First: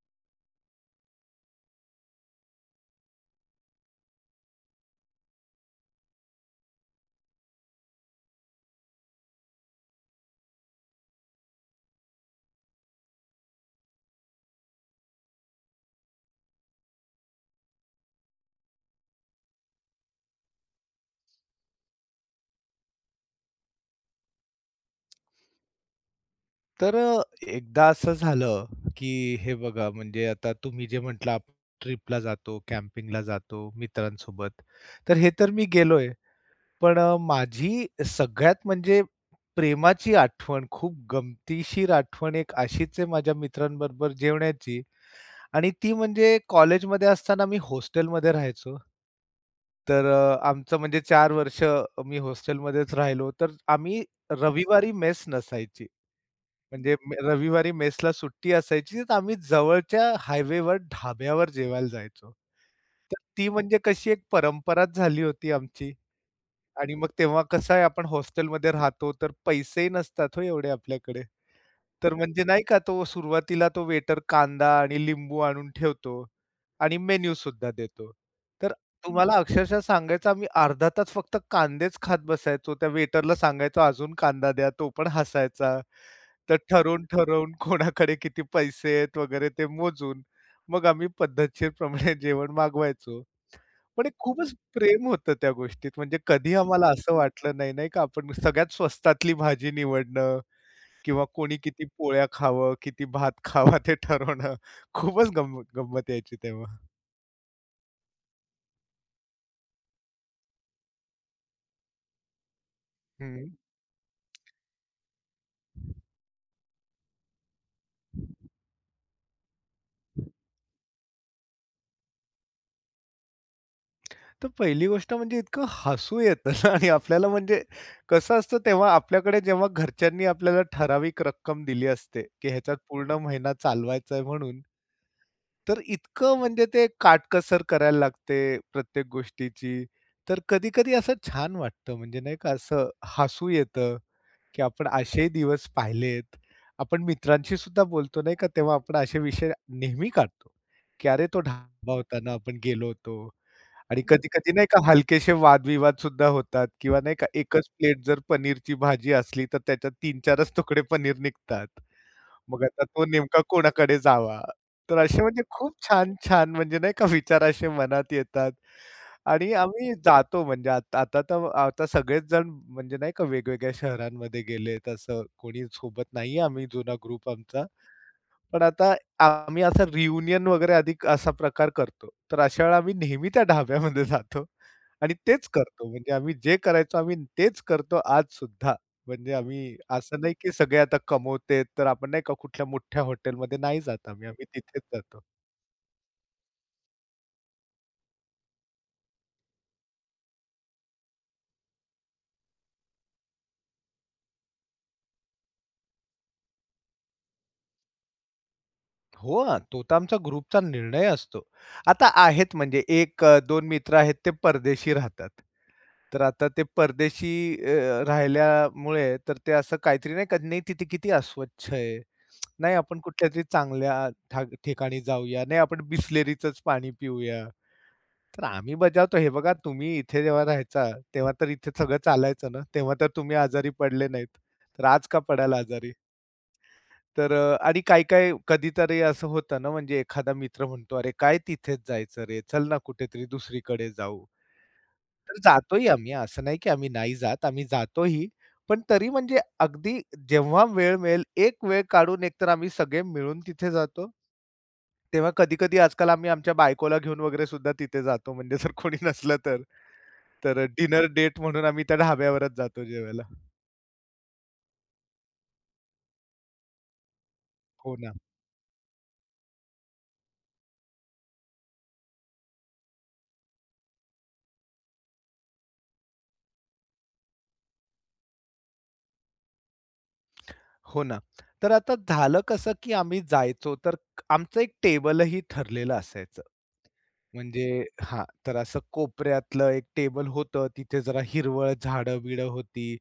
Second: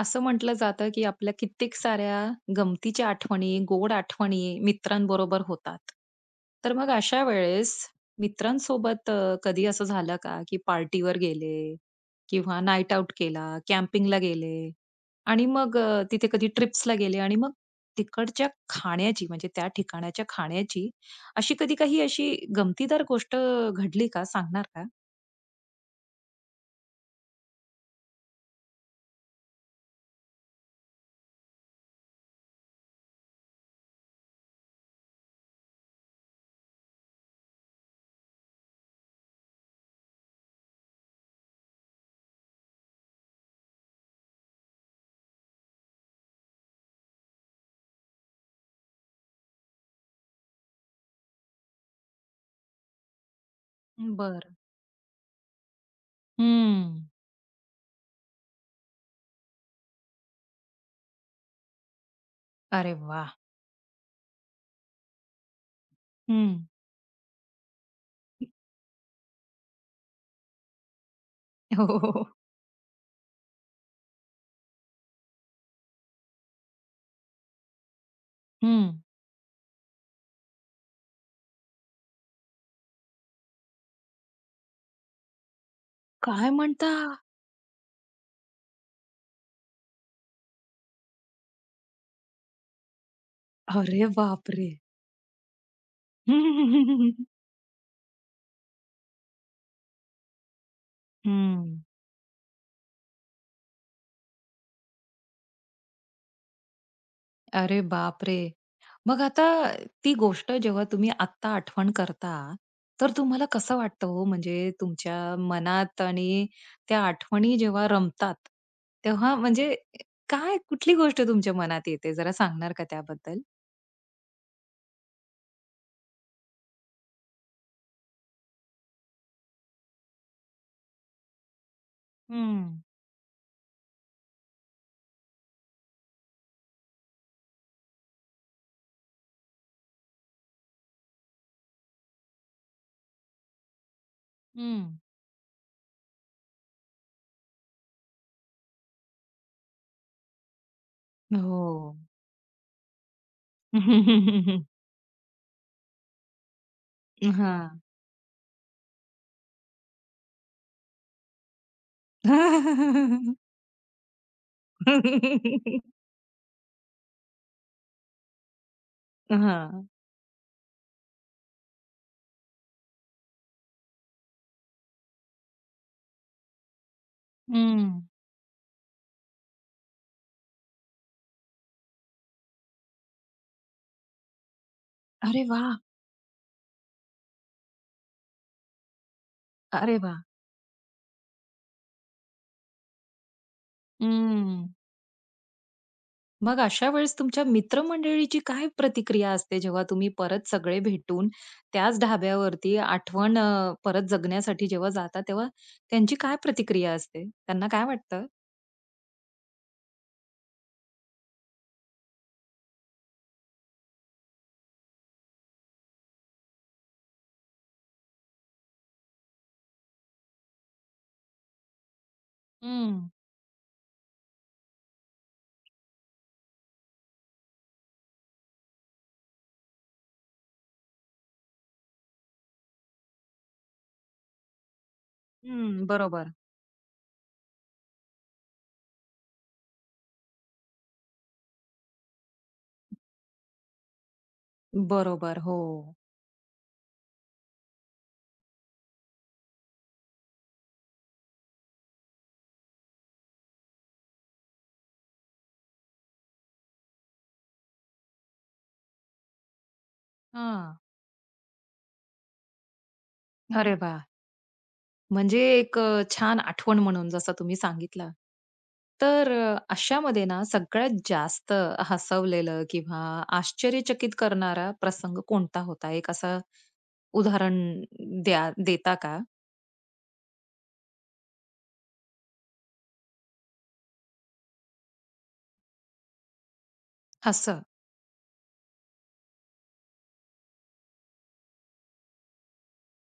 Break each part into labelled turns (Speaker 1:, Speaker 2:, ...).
Speaker 1: असं म्हटलं जातं, की आपल्या कित्येक साऱ्या गमतीच्या आठवणी, गोड आठवणी मित्रांबरोबर होतात. तर मग अशा वेळेस मित्रांसोबत कधी असं झालं का, की पार्टीवर गेले किंवा नाईट आउट केला, कॅम्पिंगला गेले आणि मग तिथे कधी ट्रिप्सला गेले आणि मग तिकडच्या खाण्याची म्हणजे त्या ठिकाणाच्या खाण्याची अशी कधी काही अशी गमतीदार गोष्ट घडली का? सांगणार का?
Speaker 2: तर एकदा असं झालं, की हे बघा म्हणजे आता तुम्ही जे म्हटलं आपण ट्रिपला जातो, कॅम्पिंगला जातो मित्रांसोबत. तर हे तर मी गेलोय. पण माझी सगळ्यात म्हणजे प्रेमाची आठवण, खूप गमतीशीर आठवण एक अशीच आहे माझ्या मित्रांबरोबर जेवण्याची आणि ती म्हणजे कॉलेजमध्ये असताना मी हॉस्टेलमध्ये राहायचो. तर आमचं म्हणजे 4 वर्ष मी हॉस्टेलमध्येच राहिलो. तर आम्ही
Speaker 1: बरं.
Speaker 2: रविवारी मेस नसायची. म्हणजे
Speaker 1: हम्म.
Speaker 2: रविवारी मेसला सुट्टी असायची, तर आम्ही जवळच्या हायवेवर ढाब्यावर जेवायला जायचो.
Speaker 1: अरे
Speaker 2: तर
Speaker 1: वाह!
Speaker 2: ती म्हणजे कशी एक परंपराच झाली होती आमची
Speaker 1: हं.
Speaker 2: आणि मग तेव्हा कसं आहे आपण हॉस्टेलमध्ये राहतो, तर पैसेही नसतात हो एवढे आपल्याकडे. तर
Speaker 1: हो.
Speaker 2: म्हणजे नाही का तो सुरुवातीला तो वेटर कांदा आणि लिंबू आणून ठेवतो आणि मेन्यू सुद्धा देतो. तर
Speaker 1: हं.
Speaker 2: तुम्हाला अक्षरशः सांगायचं आम्ही अर्धा तास फक्त कांदेच खात बसायचो. त्या वेटरला सांगायचो, "अजून कांदा द्या." तो पण हसायचा.
Speaker 1: काय
Speaker 2: तर
Speaker 1: म्हणता?
Speaker 2: ठरवून-ठरवून कोणाकडे किती पैसे आहेत वगैरे ते मोजून, मग आम्ही पद्धतशीरप्रमाणे जेवण मागवायचो. पण
Speaker 1: अरे
Speaker 2: एक खूपच
Speaker 1: बापरे!
Speaker 2: प्रेम होतं त्या गोष्टीत. म्हणजे कधी आम्हाला असं वाटलं नाही, नाही का, आपण सगळ्यात स्वस्तातली भाजी निवडणं किंवा कोणी
Speaker 1: हं.
Speaker 2: किती पोळ्या खावं, किती भात खावा ते ठरवणं. खूपच गंमत गंमत यायची तेव्हा.
Speaker 1: अरे बापरे! मग आता ती गोष्ट जेव्हा तुम्ही आत्ता आठवण करता, तर तुम्हाला
Speaker 2: हं.
Speaker 1: कसं वाटतं हो? म्हणजे तुमच्या मनात आणि त्या आठवणी जेव्हा रमतात, तेव्हा म्हणजे काय कुठली गोष्ट तुमच्या मनात येते? जरा सांगणार का त्याबद्दल?
Speaker 2: तर पहिली गोष्ट म्हणजे इतकं हसू येतं ना आणि आपल्याला म्हणजे कसं असतं तेव्हा आपल्याकडे जेव्हा घरच्यांनी आपल्याला ठराविक रक्कम दिली असते, की
Speaker 1: हं,
Speaker 2: ह्याच्यात पूर्ण महिना चालवायचा आहे म्हणून, तर इतकं म्हणजे ते काटकसर करायला लागते प्रत्येक गोष्टीची. तर कधी-कधी असं छान वाटतं म्हणजे नाही का असं हसू येतं, की आपण
Speaker 1: हं.
Speaker 2: असेही दिवस पाहिलेत. आपण मित्रांशी सुद्धा बोलतो नाही का, तेव्हा आपण असे विषय नेहमी काढतो, की "अरे, तो
Speaker 1: हो.
Speaker 2: ढाबा होता ना, आपण गेलो होतो." आणि कधी-कधी नाही का हलकेशे वादविवाद सुद्धा होतात किंवा नाही का एकच
Speaker 1: हां.
Speaker 2: प्लेट जर पनीरची भाजी असली, तर त्याच्यात तीन 4च तुकडे पनीर निघतात. मग आता तो नेमका कोणाकडे जावा? तर असे म्हणजे खूप छान-छान म्हणजे नाही का विचार असे मनात येतात आणि
Speaker 1: हां.
Speaker 2: आम्ही जातो म्हणजे आता आता तर आता सगळेच जण म्हणजे नाही का वेगवेगळ्या शहरांमध्ये गेलेत असं कोणी सोबत नाहीये आम्ही जुना ग्रुप आमचा. पण आता आम्ही असं रियुनियन वगैरे आधी असा प्रकार करतो. तर अशा वेळेला आम्ही नेहमी त्या ढाब्यामध्ये जातो आणि
Speaker 1: अरे
Speaker 2: तेच
Speaker 1: वाह!
Speaker 2: करतो. म्हणजे आम्ही जे करायचो आम्ही तेच करतो आजसुद्धा. म्हणजे आम्ही
Speaker 1: अरे वाह!
Speaker 2: असं नाही की सगळे आता कमवतेत तर आपण नाही का कुठल्या मोठ्या हॉटेलमध्ये नाही जात आम्ही. आम्ही
Speaker 1: हं.
Speaker 2: तिथेच जातो.
Speaker 1: मग अशा वेळेस तुमच्या मित्रमंडळीची काय प्रतिक्रिया असते, जेव्हा तुम्ही परत सगळे भेटून त्याच ढाब्यावरती आठवण परत जगण्यासाठी जेव्हा जाता, तेव्हा त्यांची काय प्रतिक्रिया असते? त्यांना काय वाटतं?
Speaker 2: हो ना, तो तर आमचा ग्रुपचा निर्णय असतो. आता आहेत म्हणजे 1 2 मित्र आहेत ते परदेशी राहतात. तर आता ते परदेशी राहिल्यामुळे तर ते असं काहीतरी नाही का, "नाही तिथे किती अस्वच्छ आहे. नाही आपण
Speaker 1: हं.
Speaker 2: कुठल्या तरी चांगल्या ठिकाणी जाऊया. नाही आपण बिसलेरीचंच पाणी पिऊया." तर आम्ही बजावतो, "हे बघा तुम्ही इथे जेव्हा राहायचा, तेव्हा तर इथे सगळं चालायचं ना. तेव्हा तर तुम्ही आजारी पडले नाहीत. तर आज का पडाल
Speaker 1: हं,
Speaker 2: आजारी?"
Speaker 1: बरोबर.
Speaker 2: तर आणि काही-काही कधीतरी असं होतं ना, म्हणजे एखादा मित्र म्हणतो, "अरे, काय तिथेच जायचं रे. चल ना कुठेतरी दुसरीकडे जाऊ." तर
Speaker 1: बरोबर, हो.
Speaker 2: जातोही आम्ही, असं नाही की आम्ही नाही जात, आम्ही जातोही. पण तरी म्हणजे अगदी जेव्हा वेळ मिळेल, एक वेळ काढून एकतर आम्ही सगळे मिळून तिथे जातो. तेव्हा कधी-कधी आजकाल आम्ही आमच्या बायकोला घेऊन वगैरे सुद्धा तिथे जातो, म्हणजे जर कोणी नसलं तर. तर
Speaker 1: हां.
Speaker 2: डिनर डेट म्हणून आम्ही त्या ढाब्यावरच जातो जेवायला.
Speaker 1: अरे वाह! म्हणजे एक छान आठवण म्हणून जसं तुम्ही
Speaker 2: हो
Speaker 1: सांगितलं.
Speaker 2: ना,
Speaker 1: तर अशामध्ये ना सगळ्यात जास्त हसवलेलं किंवा आश्चर्यचकित करणारा प्रसंग कोणता होता? एक असं उदाहरण देता का?
Speaker 2: हो ना. तर आता झालं कसं, की आम्ही जायचो, तर आमचं एक टेबलही ठरलेलं असायचं.
Speaker 1: असं.
Speaker 2: म्हणजे हां, तर असं कोपऱ्यातलं एक टेबल होतं. तिथे जरा हिरवळ झाडं-बिडं होती.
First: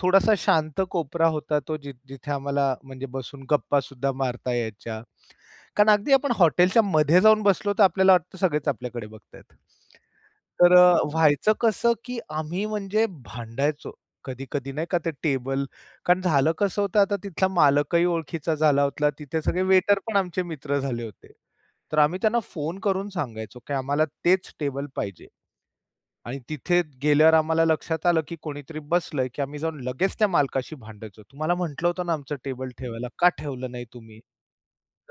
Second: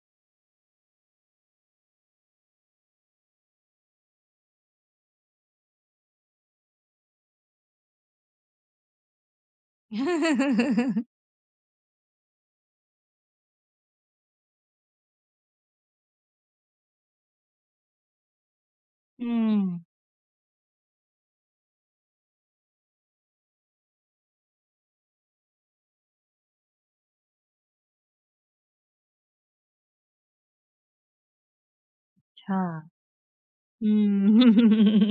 Speaker 2: थोडासा शांत कोपरा होता तो जिथे आम्हाला म्हणजे बसून गप्पा सुद्धा मारता यायच्या. कारण अगदी आपण हॉटेलच्या मध्ये जाऊन बसलो तर आपल्याला वाटतं सगळेच आपल्याकडे बघतायत. तर व्हायचं कसं, की आम्ही म्हणजे भांडायचो कधी-कधी नाही का ते टेबल कारण झालं कसं होतं आता तिथला मालकही ओळखीचा झाला होता. तिथे सगळे
Speaker 1: हं.
Speaker 2: वेटर पण आमचे मित्र झाले होते. तर आम्ही त्यांना फोन करून सांगायचो, की आम्हाला तेच टेबल पाहिजे आणि तिथे गेल्यावर आम्हाला लक्षात आलं, की कोणीतरी बसलंय, की आम्ही जाऊन लगेच त्या मालकाशी भांडायचो. "तुम्हाला म्हटलं होतं ना आमचं
Speaker 1: अच्छा.
Speaker 2: टेबल ठेवायला, का ठेवलं नाही तुम्ही?"
Speaker 1: हं.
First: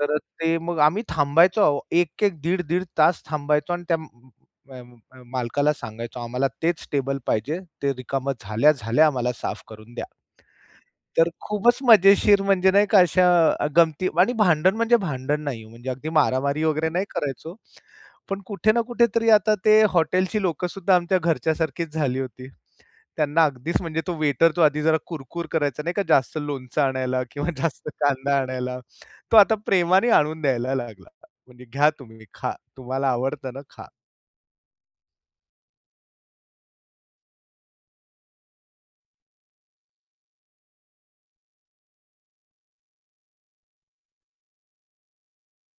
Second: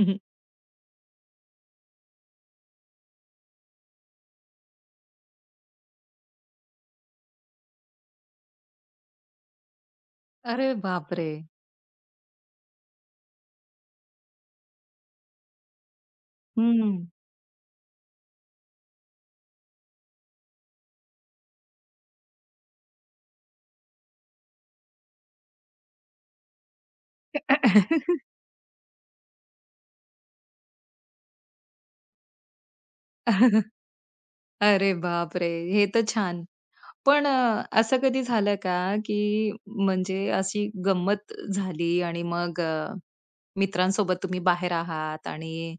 Speaker 2: तर ते मग आम्ही थांबायचो अहो. 1-1, दीड-दीड तास थांबायचो आणि त्या अ, अ, मालकाला सांगायचो, "आम्हाला तेच टेबल पाहिजे. ते रिकामं झाल्या-झाल्या आम्हाला साफ करून द्या."
Speaker 1: अरे
Speaker 2: तर
Speaker 1: बापरे!
Speaker 2: खूपच मजेशीर म्हणजे नाही का अशा गमती आणि भांडण म्हणजे भांडण नाही हो, म्हणजे अगदी मारामारी वगैरे
Speaker 1: हं.
Speaker 2: नाही करायचो. पण कुठे ना कुठेतरी आता ते हॉटेलची लोकं सुद्धा आमच्या घरच्यासारखीच झाली होती. त्यांना अगदीच म्हणजे तो वेटर तो आधी जरा कुरकुर करायचा नाही का जास्त लोणचं आणायला किंवा जास्त कांदा आणायला. तो आता प्रेमाने आणून द्यायला लागला. म्हणजे घ्या तुम्ही खा. तुम्हाला आवडतं ना खा.
Speaker 1: अरे बापरे! हे तर छान. पण असं कधी झालं का, की म्हणजे अशी गंमत झाली आणि मग मित्रांसोबत तुम्ही बाहेर आहात आणि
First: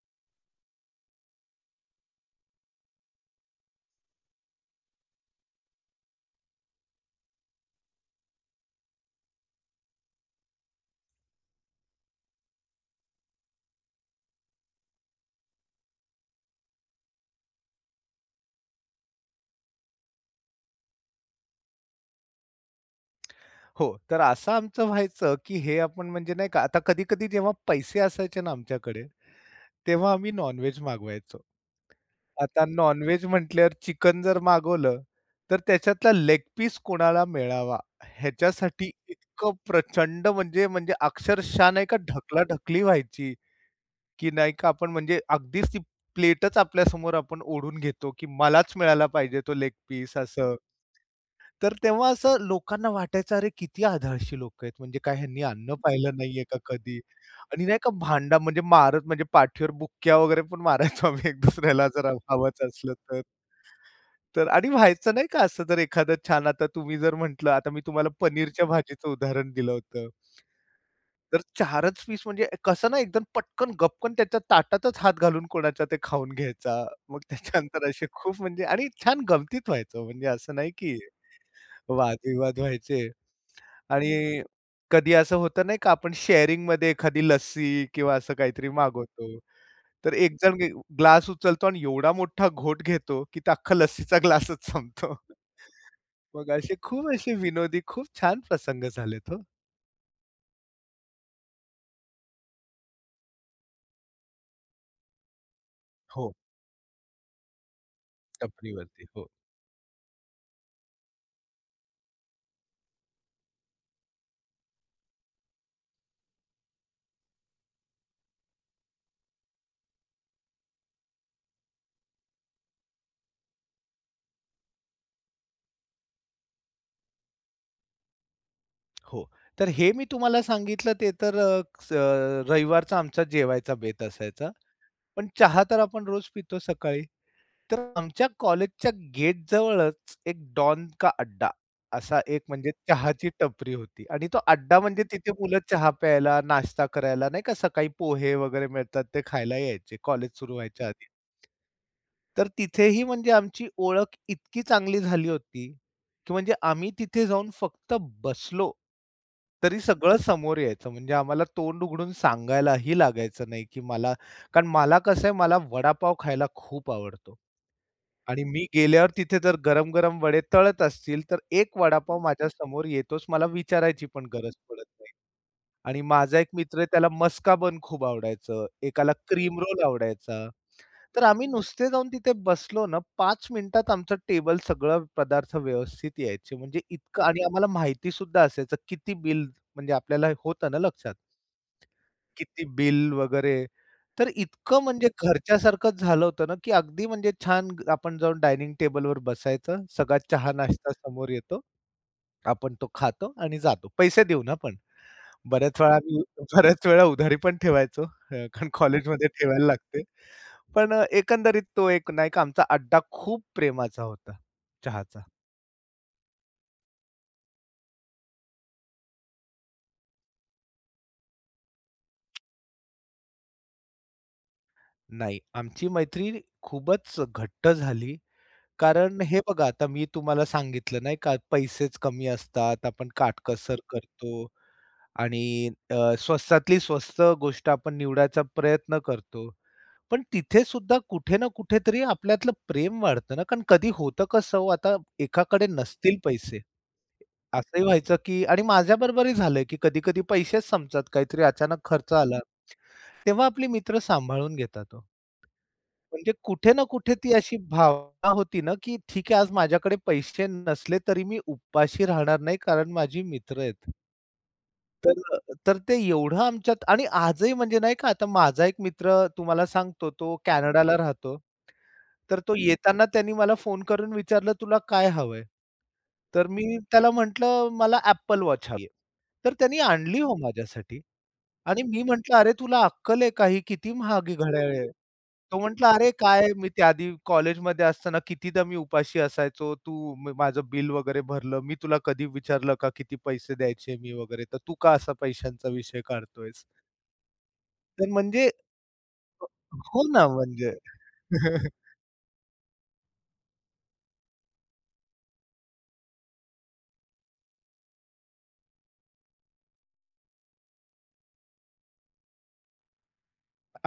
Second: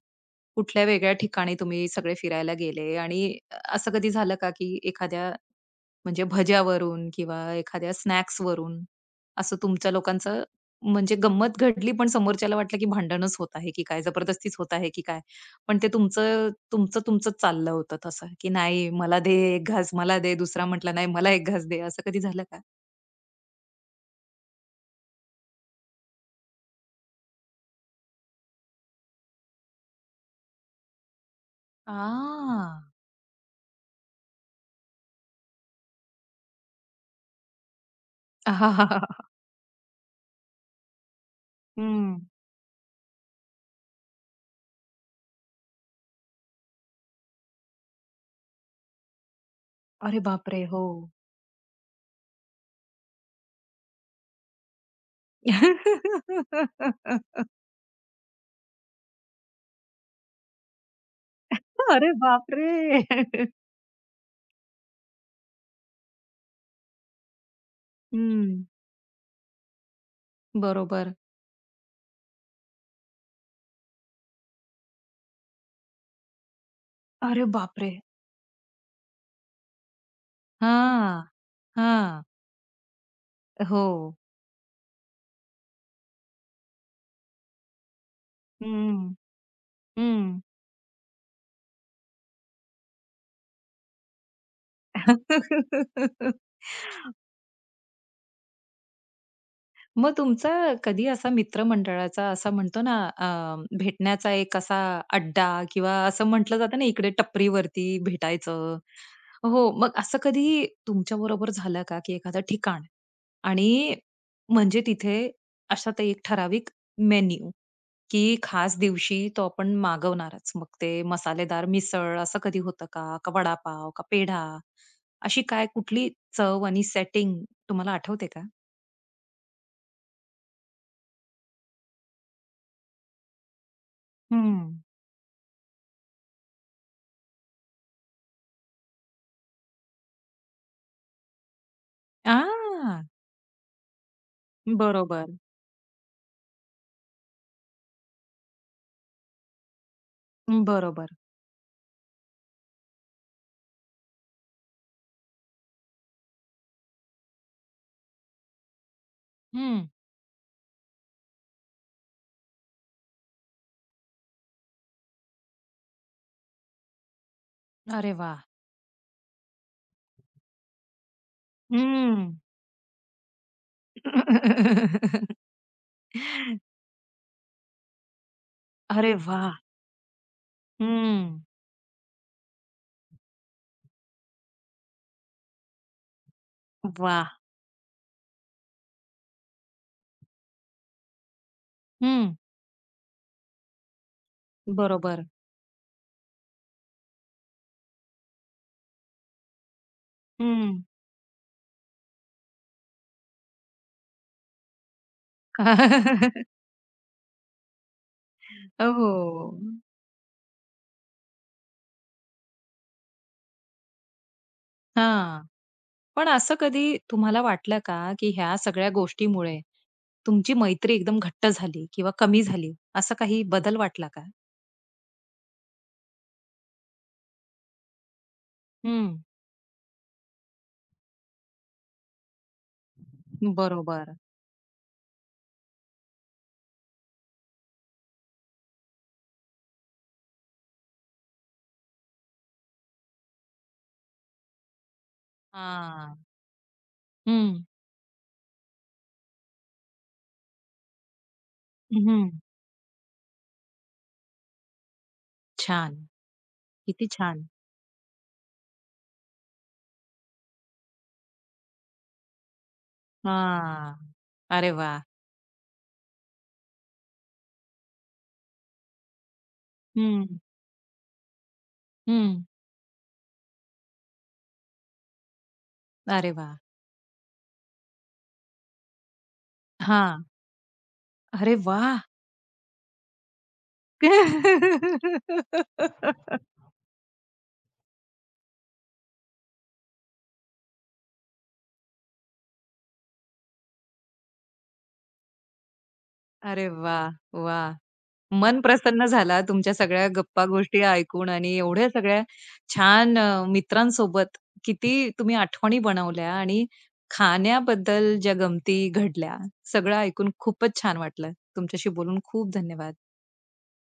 Speaker 1: कुठल्या वेगळ्या ठिकाणी तुम्ही सगळे फिरायला गेले आणि असं कधी झालं का, की एखाद्या म्हणजे भज्यावरून किंवा एखाद्या स्नॅक्सवरून असं तुमच्या लोकांचं म्हणजे गंमत घडली, पण समोरच्याला वाटलं की भांडणच होत आहे की काय, जबरदस्तीच होत आहे की काय? पण ते तुमचं तुमचं तुमचंच चाललं होतं तसं, की नाही मला दे 1 घास, मला दे. दुसरा म्हटला, "नाही मला 1 घास दे." असं कधी झालं का?
Speaker 2: हो, तर असं आमचं व्हायचं, की हे आपण म्हणजे नाही का आता कधी-कधी जेव्हा पैसे असायचे ना आमच्याकडे तेव्हा आम्ही नॉन-व्हेज मागवायचो. आता
Speaker 1: आ.
Speaker 2: नॉन-व्हेज म्हटल्यावर चिकन जर मागवलं, तर त्याच्यातला लेग पीस कोणाला मिळावा ह्याच्यासाठी इतकं प्रचंड म्हणजे म्हणजे अक्षरशः नाही का
Speaker 1: हं.
Speaker 2: ढकलाढकली व्हायची, की नाही का आपण म्हणजे अगदीच ती प्लेटच आपल्यासमोर आपण ओढून घेतो, की मलाच मिळाला पाहिजे तो लेग पीस
Speaker 1: अरे
Speaker 2: असं.
Speaker 1: बापरे! हो.
Speaker 2: तर तेव्हा असं लोकांना वाटायचं, "अरे किती आधाळशी लोकं आहेत, म्हणजे काय ह्यांनी अन्न पाहिलं नाहीये का कधी?" आणि नाही का भांडा म्हणजे मारत म्हणजे पाठीवर बुक्क्या वगैरे पण मारायचो आम्ही एक दुसऱ्याला जर
Speaker 1: अरे
Speaker 2: हवंच
Speaker 1: बापरे!
Speaker 2: असलं तर. तर आणि व्हायचं नाही का असं जर एखादं छान आता तुम्ही जर म्हटलं आता मी तुम्हाला
Speaker 1: हं.
Speaker 2: पनीरच्या भाजीचं उदाहरण दिलं होतं.
Speaker 1: बरोबर.
Speaker 2: तर 4च पीस म्हणजे कसं ना एकदम पटकन गपकन त्याच्या ताटातच हात घालून कोणाच्या ते खाऊन घ्यायचा. मग
Speaker 1: अरे
Speaker 2: त्याच्यानंतर
Speaker 1: बापरे!
Speaker 2: असे खूप म्हणजे आणि छान गमतीत व्हायचं म्हणजे असं नाही की
Speaker 1: हां. हां.
Speaker 2: वादविवाद व्हायचे.
Speaker 1: हो.
Speaker 2: आणि कधी असं होतं नाही का आपण शेअरिंगमध्ये एखादी लस्सी किंवा असं काहीतरी
Speaker 1: हं, हं.
Speaker 2: मागवतो. तर एक
Speaker 1: हं.
Speaker 2: जण ग्लास उचलतो आणि एवढा मोठा घोट घेतो, की तो अख्खा लस्सीचा ग्लासच संपतो. मग असे खूप असे विनोदी, खूप छान प्रसंग झालेत हो.
Speaker 1: मग तुमचा कधी असा मित्रमंडळाचा असा म्हणतो ना भेटण्याचा एक असा अड्डा किंवा असं
Speaker 2: हो,
Speaker 1: म्हटलं जातं ना इकडे टपरीवरती भेटायचं.
Speaker 2: टपरीवरती. हो.
Speaker 1: हो मग असं कधी तुमच्या बरोबर झालं का की एखादं ठिकाण आणि म्हणजे तिथे असा ते एक ठराविक मेन्यू की खास दिवशी तो आपण मागवणारच मग ते मसालेदार मिसळ असं कधी होतं का का वडापाव का पेढा अशी काय कुठली चव आणि सेटिंग तुम्हाला आठवते का?
Speaker 2: हो. तर हे मी तुम्हाला सांगितलं ते तर रविवारचा आमचा जेवायचा बेत असायचा.
Speaker 1: हम्म.
Speaker 2: पण चहा तर आपण रोज पितो सकाळी. तर आमच्या कॉलेजच्या गेटजवळच एक डॉन का अड्डा असा एक म्हणजे
Speaker 1: हां.
Speaker 2: चहाची टपरी होती आणि तो अड्डा म्हणजे
Speaker 1: बरोबर,
Speaker 2: तिथे मुलं चहा प्यायला, नाश्ता करायला नाही का सकाळी पोहे वगैरे मिळतात ते खायला यायचे कॉलेज सुरू व्हायच्या आधी.
Speaker 1: बरोबर.
Speaker 2: तर तिथेही म्हणजे आमची ओळख इतकी चांगली झाली होती, की म्हणजे आम्ही तिथे जाऊन फक्त बसलो, तरी
Speaker 1: हं.
Speaker 2: सगळं समोर यायचं. म्हणजे आम्हाला तोंड उघडून सांगायलाही लागायचं नाही, की मला कारण मला कसं आहे मला वडापाव खायला खूप आवडतो.
Speaker 1: अरे वाह!
Speaker 2: आणि मी गेल्यावर तिथे जर गरम-गरम वडे तळत असतील, तर एक वडापाव
Speaker 1: हं.
Speaker 2: माझ्यासमोर येतोच. मला विचारायची पण गरज पडत नाही. आणि माझा एक मित्र आहे त्याला मस्का बन खूप आवडायचं, एकाला
Speaker 1: अरे वाह!
Speaker 2: क्रीम रोल आवडायचा. तर
Speaker 1: हं.
Speaker 2: आम्ही नुसते जाऊन तिथे बसलो ना, पाच मिनिटात आमचं टेबल सगळं पदार्थ व्यवस्थित यायचे. म्हणजे इतकं
Speaker 1: वाह!
Speaker 2: आणि आम्हाला माहिती सुद्धा असायचं किती बिल म्हणजे आपल्याला होतं ना लक्षात.
Speaker 1: हं.
Speaker 2: किती बिल वगैरे. तर इतकं म्हणजे
Speaker 1: बरोबर.
Speaker 2: घरच्यासारखंच झालं होतं ना, की अगदी म्हणजे छान आपण जाऊन डायनिंग टेबलवर बसायचं. सगळा
Speaker 1: हं.
Speaker 2: चहा-नाश्ता समोर येतो. आपण तो खातो आणि जातो. पैसे देऊन हां बऱ्याच वेळा मी बऱ्याच वेळा उधारी पण ठेवायचो. कारण
Speaker 1: हो.
Speaker 2: कॉलेजमध्ये ठेवायला लागते. पण एकंदरीत तो एक नाही का आमचा अड्डा खूप प्रेमाचा होता, चहाचा.
Speaker 1: हां. पण असं कधी तुम्हाला वाटलं का, की ह्या सगळ्या गोष्टीमुळे तुमची मैत्री एकदम घट्ट झाली किंवा कमी झाली, असा काही बदल वाटला का?
Speaker 2: नाही, आमची मैत्री खूपच घट्ट झाली. कारण
Speaker 1: हं.
Speaker 2: हे बघा आता मी तुम्हाला सांगितलं नाही का, पैसेच कमी असतात, आपण काटकसर
Speaker 1: बरोबर.
Speaker 2: करतो आणि स्वस्तातली स्वस्त गोष्ट आपण निवडायचा प्रयत्न करतो. पण तिथे सुद्धा कुठे ना कुठेतरी आपल्यातलं प्रेम वाढतं ना, कारण कधी होतं कसं हो, आता एकाकडे नसतील
Speaker 1: हां.
Speaker 2: पैसे.
Speaker 1: हं.
Speaker 2: असंही व्हायचं, की आणि माझ्याबरोबरही झालंय, की कधी-कधी पैसेच संपतात, काहीतरी अचानक खर्च
Speaker 1: हं.
Speaker 2: आला. तेव्हा आपले मित्र सांभाळून घेतात हो.
Speaker 1: छान.
Speaker 2: म्हणजे कुठे ना
Speaker 1: किती
Speaker 2: कुठे ती
Speaker 1: छान.
Speaker 2: अशी भावना होती ना, की ठीक आहे आज माझ्याकडे पैसे नसले तरी मी उपाशी राहणार नाही, कारण माझी मित्र आहेत.
Speaker 1: हां. अरे वाह!
Speaker 2: तर अ, तर ते एवढं आमच्यात आणि आजही म्हणजे नाही का आता माझा एक मित्र तुम्हाला सांगतो
Speaker 1: हं,
Speaker 2: तो कॅनडाला राहतो. तर
Speaker 1: हं.
Speaker 2: तो येताना त्यांनी मला फोन करून विचारलं, "तुला काय हवंय?"
Speaker 1: अरे
Speaker 2: तर
Speaker 1: वाह!
Speaker 2: मी त्याला म्हटलं, "मला Apple Watch हवी तर त्यांनी आणली
Speaker 1: हां.
Speaker 2: हो माझ्यासाठी.
Speaker 1: अरे
Speaker 2: आणि
Speaker 1: वाह!
Speaker 2: मी म्हटलं, "अरे तुला अक्कल आहे का? ही किती महागी घड्याळ आहे." तो म्हटला, "अरे काय मी त्याआधी कॉलेजमध्ये असताना कितीदा मी उपाशी असायचो. तू माझं बिल वगैरे भरलं. मी तुला कधी विचारलं का किती पैसे द्यायचे मी वगैरे? तर तू का असा पैशांचा विषय काढतोयस?"
Speaker 1: अरे वाह! वाह!
Speaker 2: तर म्हणजे
Speaker 1: मन प्रसन्न झाला तुमच्या
Speaker 2: हो
Speaker 1: सगळ्या
Speaker 2: ना,
Speaker 1: गप्पा
Speaker 2: म्हणजे
Speaker 1: गोष्टी ऐकून आणि एवढ्या सगळ्या छान मित्रांसोबत किती तुम्ही आठवणी बनवल्या आणि खाण्याबद्दल ज्या गमती घडल्या, सगळं ऐकून खूपच छान वाटलं. तुमच्याशी बोलून खूप धन्यवाद.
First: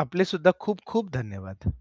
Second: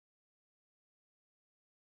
Speaker 2: आपले सुद्धा खूप खूप धन्यवाद.